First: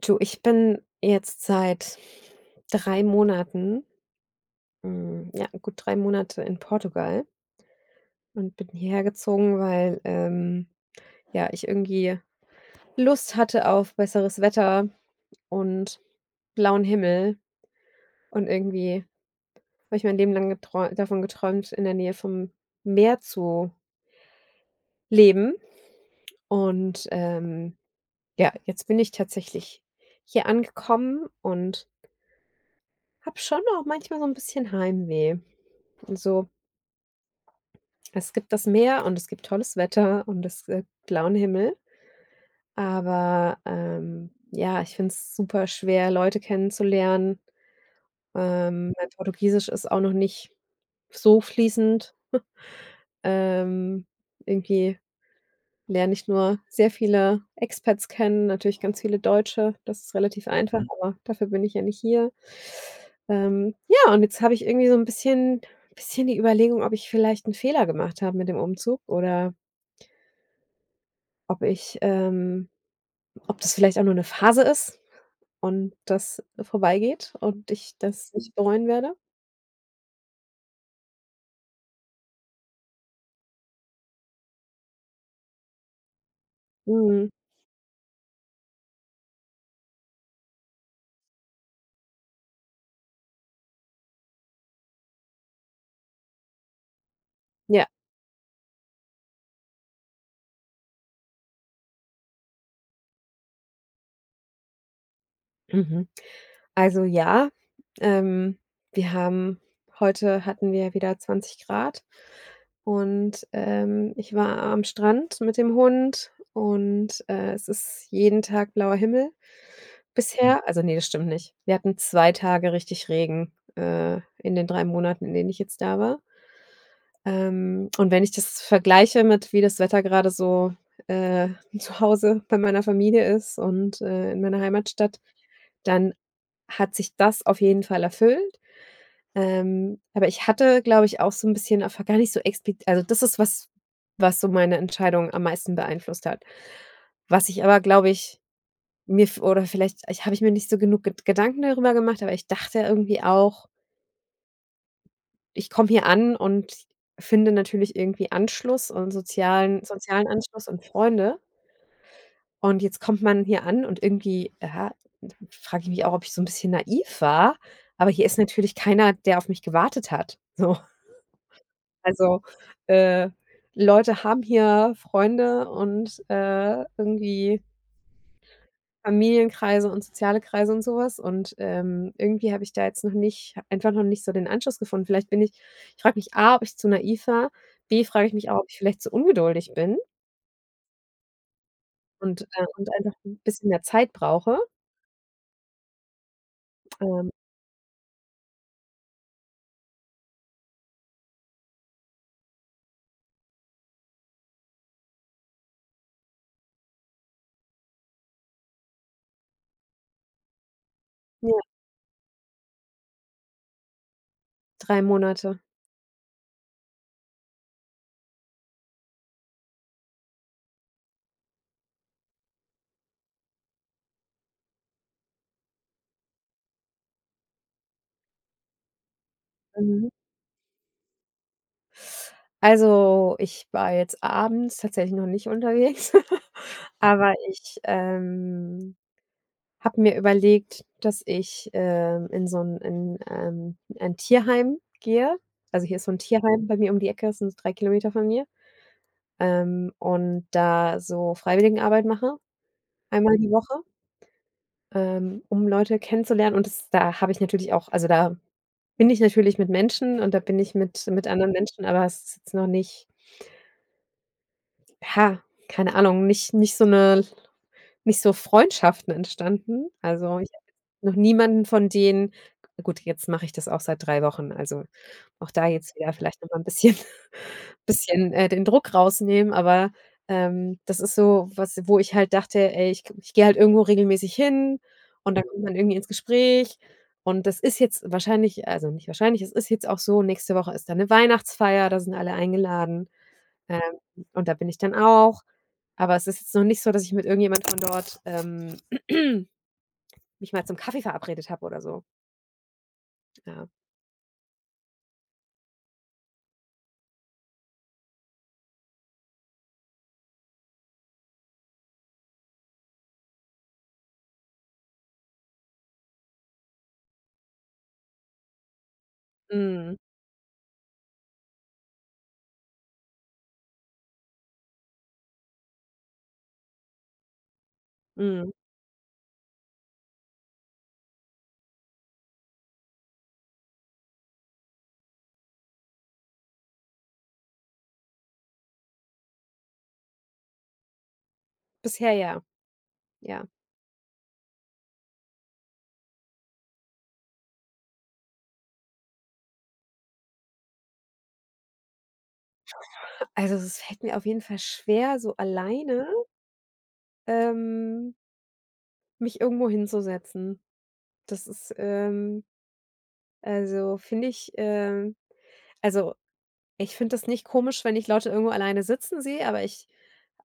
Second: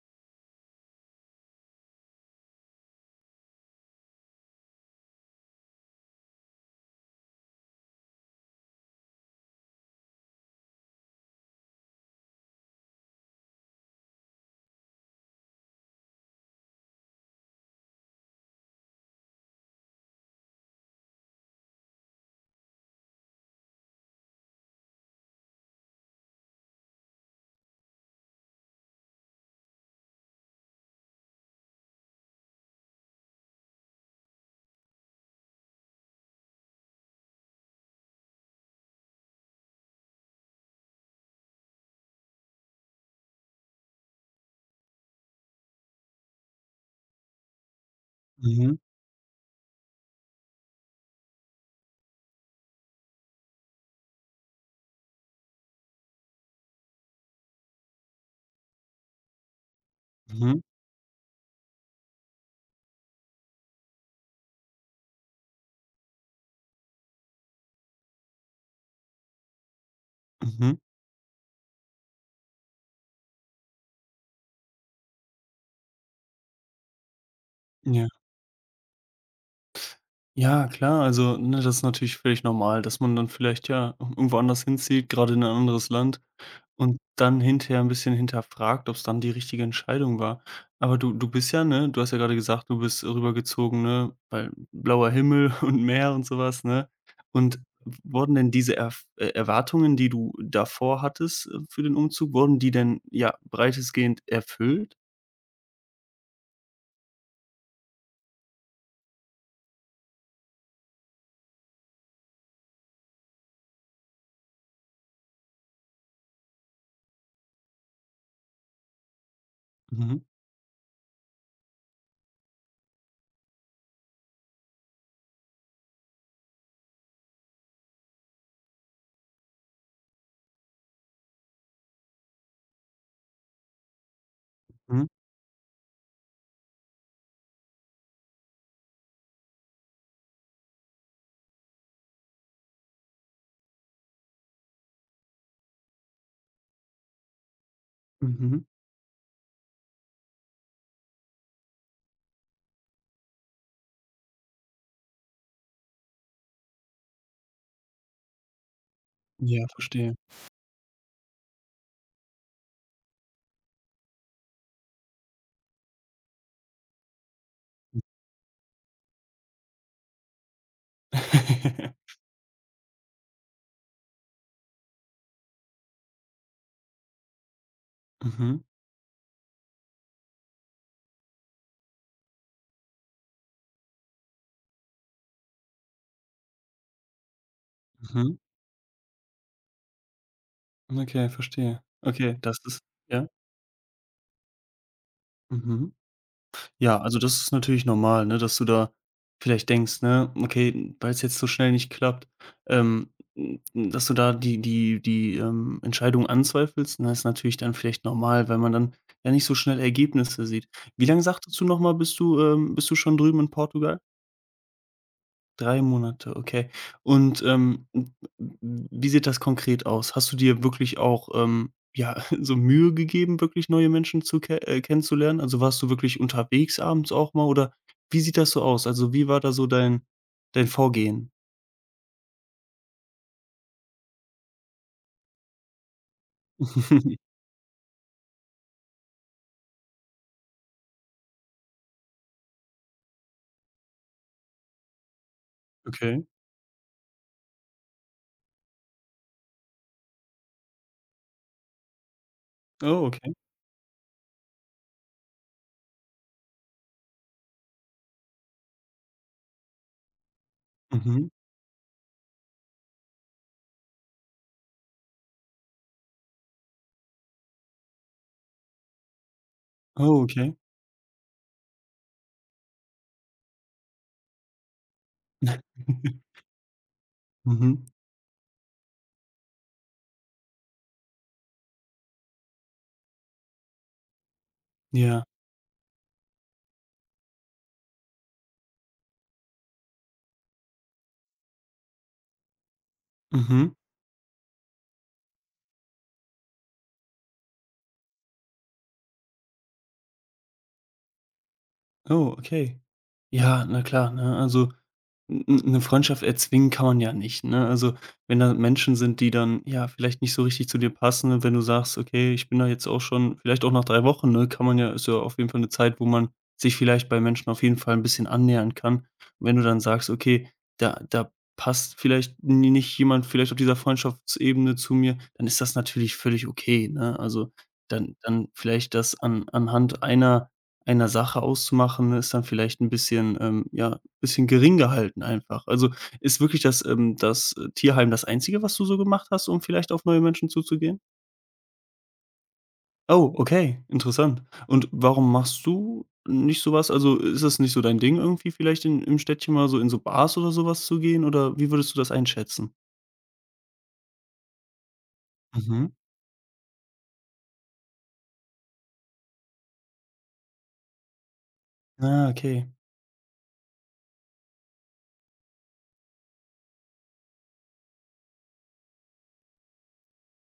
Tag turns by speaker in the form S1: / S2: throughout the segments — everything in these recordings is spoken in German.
S1: Du, ich bin jetzt seit 3 Monaten, ja, gut 3 Monate in Portugal und bin hierher gezogen, weil, ja, ich irgendwie Lust hatte auf besseres Wetter und blauen Himmel. Und irgendwie habe ich mein Leben lang geträ davon geträumt, in der Nähe vom Meer zu leben. Und, ja, jetzt bin ich tatsächlich hier angekommen und habe schon auch manchmal so 'n bisschen Heimweh. Also, es gibt das Meer und es gibt tolles Wetter und es, blauen Himmel, aber, ja, ich finde es super schwer, Leute kennenzulernen.
S2: Mhm,
S1: Mein Portugiesisch ist auch noch nicht so fließend. Ähm, irgendwie lerne nicht nur sehr viele Expats kennen, natürlich ganz viele Deutsche. Das ist relativ
S2: mhm,
S1: einfach, aber dafür bin ich ja nicht hier. Ja, und jetzt habe ich irgendwie so 'n bisschen die Überlegung, ob ich vielleicht 'n Fehler gemacht habe mit dem Umzug oder
S2: mhm.
S1: ob ich, ob das vielleicht auch nur 'ne Phase ist und das vorbeigeht und ich
S2: Ja.
S1: das nicht bereuen werde.
S2: Ja, klar, also, ne, das ist natürlich völlig normal, dass man dann vielleicht, ja, irgendwo anders hinzieht, gerade in ein anderes Land und
S1: Mhm.
S2: dann hinterher ein bisschen hinterfragt, ob es dann die richtige Entscheidung war. Aber du bist ja, ne, du hast ja gerade gesagt, du bist rübergezogen, ne, weil blauer Himmel und Meer und sowas, ne? Und
S1: Ja.
S2: wurden denn diese Erf Erwartungen, die du davor hattest, für den Umzug, wurden die denn, ja, breitestgehend erfüllt?
S1: Mhm. Also ja, ähm, wir haben heute hatten wir wieder 20 Grad und, ich war am Strand mit dem Hund und, es ist jeden Tag blauer Himmel
S2: Mhm,
S1: bisher. Also nee, das stimmt nicht. Wir hatten 2 Tage richtig Regen, in den 3 Monaten, in denen ich jetzt da war. Und wenn ich das vergleiche mit wie das Wetter gerade so, äh, zu Hause bei meiner Familie ist und, in meiner
S2: mhm,
S1: Heimatstadt, dann hat sich das auf jeden Fall erfüllt. Aber ich hatte, glaube ich, auch so 'n bisschen einfach gar nicht so explizit. Also, das ist was, was so meine Entscheidung am meisten beeinflusst hat. Was ich aber, glaube ich,
S2: mhm.
S1: mir v oder vielleicht ich mir nicht so genug Gedanken darüber gemacht, aber ich dachte irgendwie auch, ich komme hier an und finde natürlich irgendwie Anschluss und
S2: Ja,
S1: sozialen
S2: verstehe.
S1: sozialen Anschluss und Freunde. Und jetzt kommt man hier an und irgendwie, ja, frage ich mich auch, ob ich so ein bisschen naiv war, aber hier ist natürlich keiner, der auf mich gewartet hat, so. Also, äh, Leute haben hier Freunde und, irgendwie
S2: Mhm,
S1: Familienkreise und soziale Kreise und so was, und, irgendwie habe ich da jetzt noch nicht, einfach noch nicht so, den Anschluss gefunden. Vielleicht bin ich ich frage mich A, ob ich zu naiv war, B, frage ich
S2: mhm.
S1: mich auch, ob ich vielleicht zu ungeduldig bin
S2: Okay, verstehe. Okay, das ist
S1: und einfach
S2: ja,
S1: 'n bisschen mehr Zeit brauche.
S2: mhm. Ja, also
S1: Ähm,
S2: das ist natürlich normal, ne, dass du da vielleicht denkst, ne, okay, weil es jetzt so schnell nicht klappt, ähm, hm, dass du da die Entscheidung anzweifelst, ne, ist natürlich dann vielleicht normal, weil man dann ja nicht so schnell Ergebnisse sieht. Wie lange sagtest
S1: ja,
S2: du nochmal, bist du schon drüben in Portugal?
S1: 3 Monate.
S2: 3 Monate, okay. Und, w w wie sieht das konkret aus? Hast du dir wirklich auch, ja, so Mühe gegeben, wirklich neue Menschen zu ke kennenzulernen? Also, warst du wirklich unterwegs abends auch mal oder wie sieht das so aus? Also, wie war da so dein
S1: Mhm.
S2: dein Vorgehen?
S1: Also, ich war jetzt abends tatsächlich noch nicht unterwegs, aber ich, habe mir überlegt, dass ich, in so ein in, ein Tierheim gehe. Also, hier ist so ein
S2: Okay.
S1: Tierheim bei mir um die Ecke, das sind so 3 Kilometer von mir, und da so Freiwilligenarbeit mache,
S2: Oh, okay.
S1: einmal die Woche, um Leute kennenzulernen. Und das, da habe ich natürlich auch, also, da bin ich natürlich mit Menschen und da bin ich mit
S2: Mhm.
S1: anderen Menschen, aber es ist jetzt noch nicht, ja, keine Ahnung, nicht so eine, nicht so, Freundschaften entstanden.
S2: Oh,
S1: Also, ich
S2: okay.
S1: habe noch niemanden von denen, gut, jetzt mache ich das auch seit 3 Wochen, also auch da jetzt wieder vielleicht noch mal 'n bisschen
S2: Mhm.
S1: bisschen, den Druck rausnehmen, aber, das ist so was, wo ich halt dachte: „Ey, ich gehe halt irgendwo regelmäßig hin
S2: Ja.
S1: und dann kommt man irgendwie ins Gespräch.“ Und das ist jetzt wahrscheinlich, also nicht wahrscheinlich, es ist jetzt auch so, nächste Woche ist da 'ne Weihnachtsfeier, da sind alle eingeladen.
S2: Mhm.
S1: Ähm, und da bin ich dann auch. Aber es ist jetzt noch nicht so, dass ich mit irgendjemand von dort, mich mal zum Kaffee verabredet habe oder so.
S2: Oh, okay. Ja,
S1: Ja.
S2: na klar, ne? Also, 'n 'ne Freundschaft erzwingen kann man ja nicht, ne? Also, wenn da Menschen sind, die dann, ja, vielleicht nicht so richtig zu dir passen und wenn du sagst: „Okay, ich bin da jetzt auch schon vielleicht auch nach 3 Wochen“, ne, kann man ja, ist ja auf jeden Fall eine Zeit, wo man sich vielleicht bei Menschen auf jeden Fall ein bisschen annähern kann. Und wenn du dann
S1: Mhm,
S2: sagst: „Okay, da passt vielleicht ni nicht jemand vielleicht auf dieser Freundschaftsebene zu mir“, dann ist das natürlich völlig okay, ne? Also, dann
S1: mhm.
S2: vielleicht das an anhand einer einer Sache auszumachen, ne, ist dann vielleicht ein bisschen, ja, bisschen gering gehalten einfach. Also, ist wirklich das Tierheim das Einzige, was du so gemacht hast, um vielleicht auf neue Menschen zuzugehen?
S1: Bisher ja,
S2: Oh,
S1: ja.
S2: okay, interessant. Und warum machst du nicht so was? Also, ist das nicht so dein Ding irgendwie vielleicht in im Städtchen mal so in so Bars oder sowas zu gehen oder wie würdest du das einschätzen?
S1: Also, es fällt mir auf jeden Fall schwer, so
S2: Mhm.
S1: alleine, ähm, mich irgendwo hinzusetzen. Das ist,
S2: Ah, okay.
S1: also, finde ich, also, ich finde das nicht komisch, wenn ich Leute irgendwo alleine sitzen sehe,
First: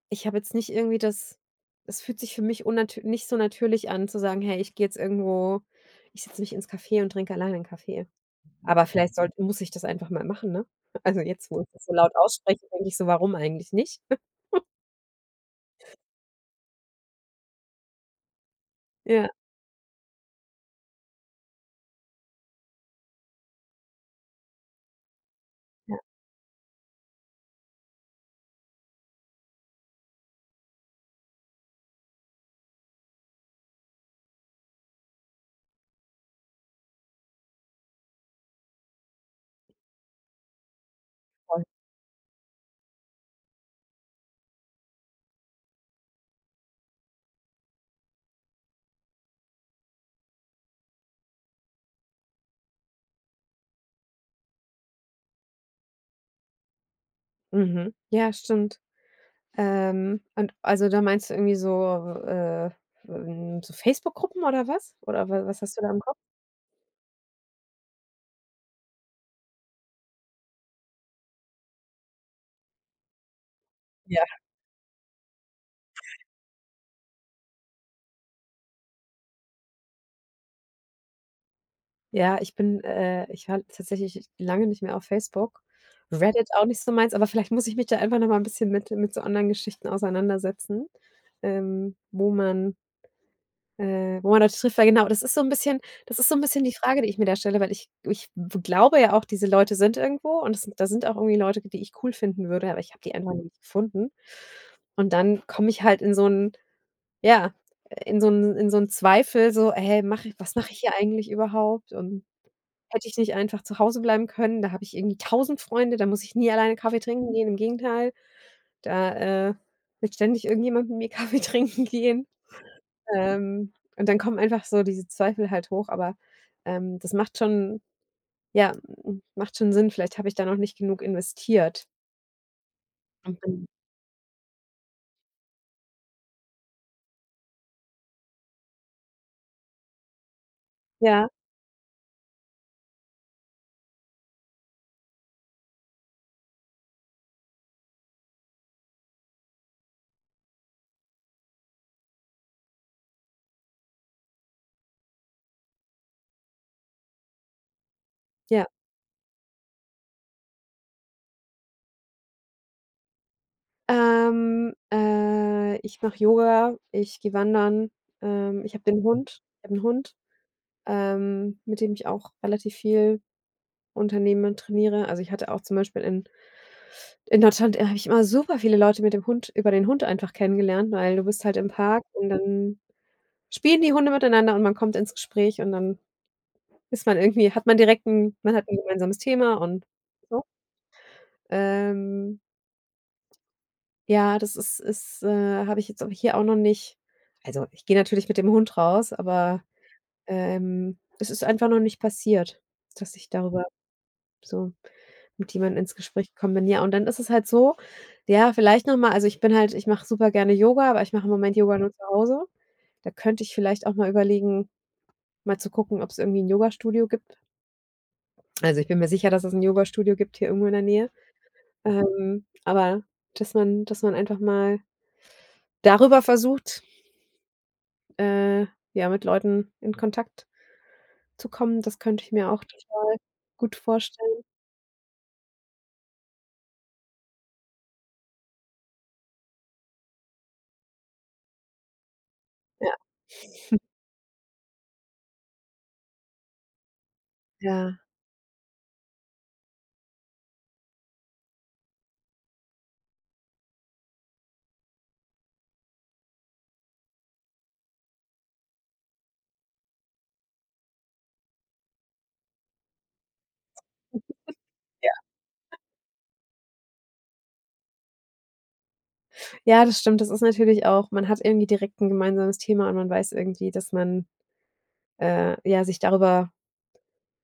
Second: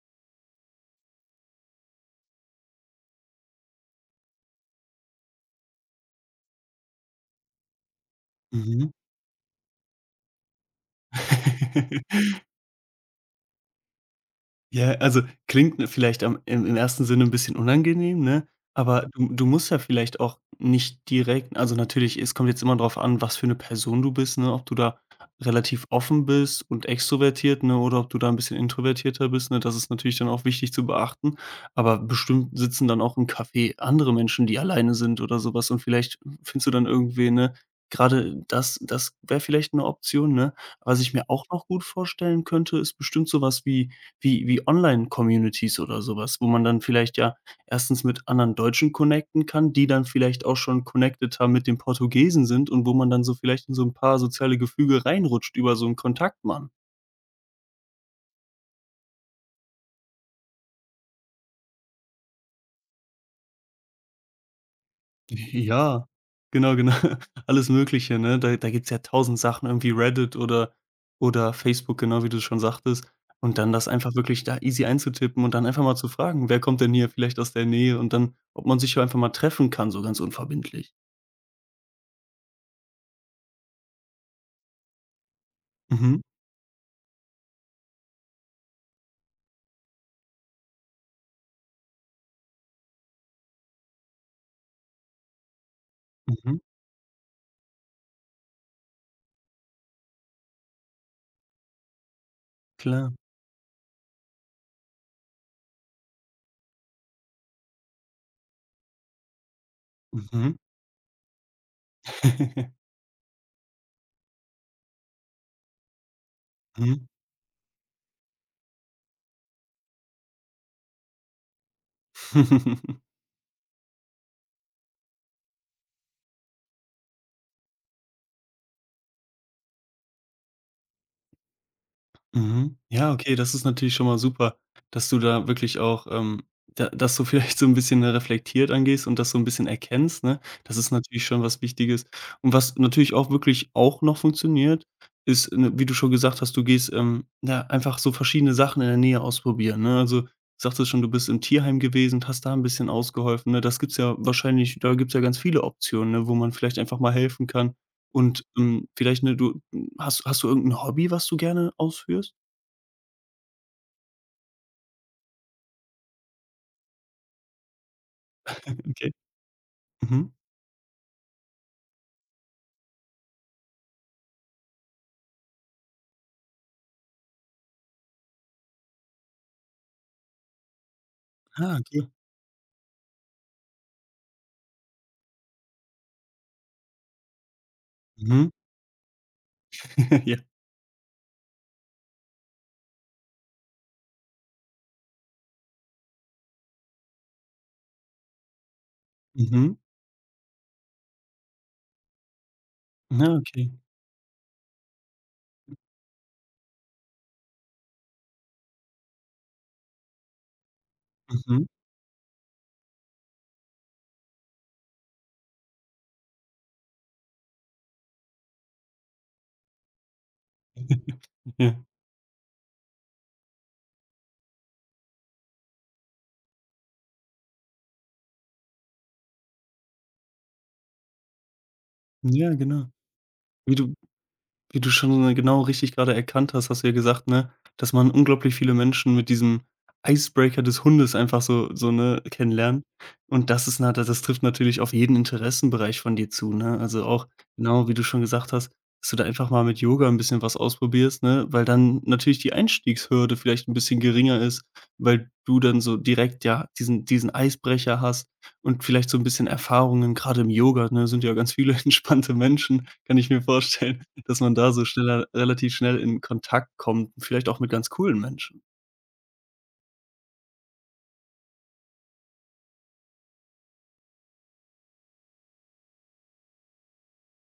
S1: ich habe jetzt nicht irgendwie das, es fühlt sich für mich unnatür nicht so natürlich an zu sagen: „Hey, ich gehe jetzt irgendwo, ich setze mich ins Café und trinke alleine einen Kaffee.“ Aber
S2: Mhm.
S1: vielleicht sollte muss ich das einfach mal machen, ne? Also, jetzt, wo ich das so laut ausspreche, denke ich so: „Warum eigentlich nicht?“
S2: Ja, also klingt vielleicht am im ersten Sinne ein bisschen unangenehm, ne? Aber du
S1: Ja,
S2: du musst ja vielleicht auch nicht direkt, also natürlich, es kommt jetzt immer drauf an, was für eine Person du bist, ne? Ob du da relativ
S1: ja,
S2: offen bist und extrovertiert, ne, oder ob du da ein bisschen introvertierter bist, ne? Das ist natürlich dann auch wichtig zu beachten. Aber bestimmt sitzen dann auch im Café andere Menschen, die alleine sind oder sowas, und vielleicht findest du dann irgendwen, ne? Gerade das wäre vielleicht eine Option, ne? Was ich mir auch
S1: voll.
S2: noch gut vorstellen könnte, ist bestimmt sowas wie wie Online-Communities oder sowas, wo man dann vielleicht, ja, erstens mit anderen Deutschen connecten kann, die dann vielleicht auch schon connecteter mit den Portugiesen sind und wo man dann so vielleicht in so ein paar soziale Gefüge reinrutscht über so 'n Kontaktmann.
S1: Mhm. Ja, stimmt. Und also, da meinst du irgendwie so, äh, so Facebook-Gruppen oder was? Oder wa was hast du da im
S2: Ja,
S1: Kopf?
S2: genau, genau. Alles Mögliche, ne? Da gibt's ja tausend Sachen, irgendwie Reddit oder Facebook, genau wie du schon sagtest. Und dann das einfach wirklich da easy einzutippen und dann einfach mal zu fragen: „Wer kommt denn hier vielleicht aus der Nähe?“ Und dann, ob man sich ja einfach mal treffen kann, so ganz unverbindlich.
S1: Ja, ich war tatsächlich lange nicht mehr auf Facebook.
S2: Mhm.
S1: Reddit auch nicht so meins, aber vielleicht muss ich mich da einfach noch mal ein bisschen mit so anderen Geschichten auseinandersetzen, wo man, Leute trifft. Weil genau, das ist so ein bisschen,
S2: Mhm.
S1: die Frage, die ich mir da stelle, weil ich glaube ja auch, diese Leute sind irgendwo und das sind da sind auch irgendwie Leute, die ich cool finden würde, aber ich habe
S2: Klar.
S1: die einfach nicht gefunden. Und dann komme ich halt in so 'n, ja, in so 'n Zweifel, so: „Hey,
S2: Mhm.
S1: mache ich hier eigentlich überhaupt?“ Und hätte ich nicht einfach zu Hause bleiben können, da habe ich irgendwie tausend Freunde, da muss ich nie alleine Kaffee
S2: Mhm.
S1: trinken gehen. Im Gegenteil, da, will ständig irgendjemand mit mir Kaffee trinken gehen. Und dann kommen einfach so diese Zweifel halt hoch, aber, das macht schon ja, m macht schon Sinn. Vielleicht habe ich da noch nicht genug investiert.
S2: Mhm. Ja, okay, das ist
S1: Mhm.
S2: natürlich schon mal super, dass du da wirklich auch, da dass du vielleicht so ein bisschen reflektiert angehst und das so ein bisschen erkennst, ne? Das ist natürlich
S1: Ja,
S2: schon was Wichtiges. Und was natürlich auch wirklich auch noch funktioniert, ist, ne, wie du schon gesagt hast, du gehst, ja, einfach so verschiedene Sachen in der Nähe ausprobieren, ne? Also, du sagtest schon, du bist im Tierheim gewesen und hast da ein bisschen ausgeholfen, ne? Das gibt's ja wahrscheinlich, da gibt's ja ganz viele Optionen, ne, wo man vielleicht einfach mal helfen kann. Und,
S1: ja.
S2: vielleicht, ne, du hast du irgendein Hobby, was du gerne ausführst?
S1: Ich mache Yoga, ich gehe wandern,
S2: Okay.
S1: Ich habe 'n Hund,
S2: Mhm.
S1: mit dem ich auch relativ viel Unternehmen trainiere. Also, ich hatte auch zum Beispiel in, Deutschland, habe ich immer super viele Leute mit dem Hund, über den Hund, einfach kennengelernt, weil du bist halt im
S2: Ah, okay.
S1: Park und dann spielen die Hunde miteinander und man kommt ins Gespräch und dann ist man irgendwie hat man direkt 'n
S2: Mhm.
S1: man hat ein gemeinsames Thema und
S2: Ja.
S1: so. Ähm, ja, habe ich jetzt aber hier auch noch nicht, also, ich gehe natürlich mit dem Hund raus, aber,
S2: Mhm.
S1: es ist einfach noch nicht passiert, dass ich
S2: Ah,
S1: darüber
S2: okay.
S1: so mit die man ins Gespräch kommt, dann, ja, und dann ist es halt so, ja, vielleicht noch mal, also, ich bin halt ich mache super gerne Yoga, aber ich mache im Moment
S2: Mhm.
S1: Yoga nur zu Hause. Da könnte ich vielleicht auch mal überlegen, mal zu gucken, ob's irgendwie 'n Yogastudio gibt. Also, ich bin mir sicher, dass es 'n Yogastudio gibt, hier irgendwo in der Nähe.
S2: Ja.
S1: Aber dass man einfach mal darüber versucht, äh, ja, mit Leuten in Kontakt zu kommen, das könnte ich mir
S2: Ja,
S1: auch
S2: genau.
S1: total
S2: Wie
S1: gut
S2: du
S1: vorstellen.
S2: Wie du schon, genau richtig gerade erkannt hast, hast du ja gesagt, ne, dass man unglaublich viele Menschen mit diesem Icebreaker des Hundes einfach so, so, ne, kennenlernt.
S1: Ja,
S2: Und das ist das trifft natürlich auf jeden Interessenbereich von dir zu, ne? Also, auch genau, wie
S1: ja.
S2: du schon gesagt hast, dass du da einfach mal mit Yoga ein bisschen was ausprobierst, ne? Weil dann natürlich die Einstiegshürde vielleicht ein bisschen geringer ist, weil du dann so direkt, ja, diesen Eisbrecher hast und vielleicht so ein bisschen Erfahrungen gerade im Yoga, ne, sind ja ganz viele entspannte Menschen, kann ich mir vorstellen, dass man da so schneller relativ schnell in Kontakt kommt, vielleicht auch mit ganz coolen Menschen.
S1: Ja, das stimmt. Das ist natürlich auch, man hat irgendwie direkt 'n gemeinsames Thema und man weiß irgendwie, dass man, ja, sich darüber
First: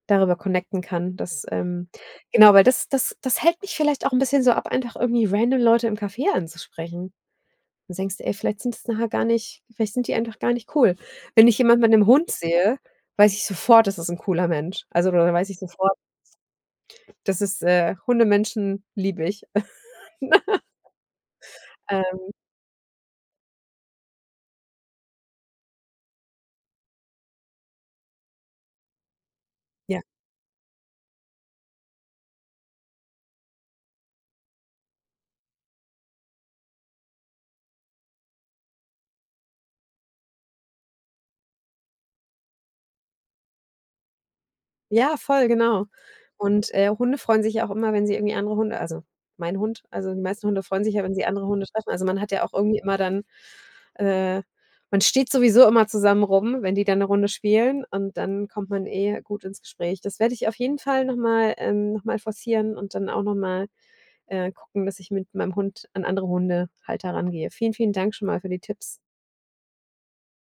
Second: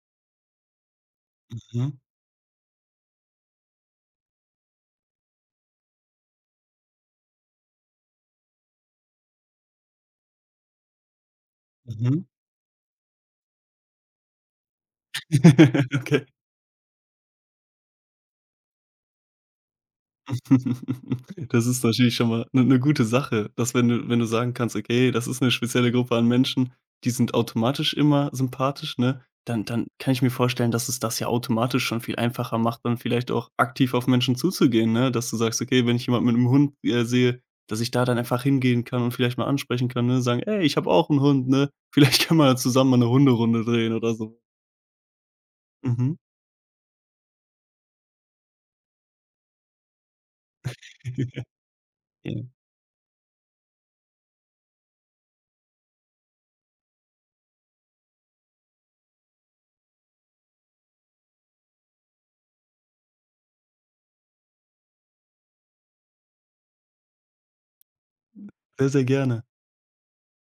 S1: connecten kann. Das, ähm
S2: Mhm,
S1: genau, weil das hält mich vielleicht auch 'n bisschen so ab, einfach irgendwie random Leute im Café anzusprechen. Du denkst dir: „Ey, vielleicht sind die einfach gar nicht cool.“ Wenn ich jemand mit 'nem
S2: mhm.
S1: Hund sehe, weiß ich sofort, das ist 'n cooler Mensch. Also, oder weiß ich sofort,
S2: Okay.
S1: Hundemenschen liebe ich.
S2: Das ist natürlich
S1: Ähm,
S2: schon mal eine gute Sache, dass, wenn du wenn du sagen kannst: „Okay, das ist eine spezielle Gruppe an Menschen, die sind automatisch immer sympathisch“, ne? Dann
S1: ja.
S2: kann ich mir vorstellen, dass es das ja automatisch schon viel einfacher macht, dann vielleicht auch aktiv auf Menschen zuzugehen, ne? Dass du sagst: „Okay, wenn ich jemanden mit einem Hund, sehe, dass ich da dann einfach hingehen kann und vielleicht mal ansprechen kann“, ne? Sagen: „Ey, ich habe auch einen Hund, ne? Vielleicht können wir ja zusammen mal eine Hunderunde drehen“ oder so.
S1: Ja, voll, genau.
S2: Mhm.
S1: Und, Hunde freuen sich ja auch immer, wenn sie irgendwie andere Hunde, also, mein Hund also, die meisten Hunde freuen sich ja, wenn sie andere Hunde treffen. Also, man hat
S2: Ja,
S1: ja auch irgendwie immer dann, äh, man steht sowieso immer zusammen rum, wenn die dann eine Runde spielen und dann kommt man eh gut ins Gespräch. Das werde ich auf jeden Fall noch mal, forcieren und dann auch noch mal, gucken, dass ich mit meinem Hund an andere Hunde halt rangehe. Vielen, vielen Dank schon mal für die
S2: sehr,
S1: Tipps.
S2: sehr gerne.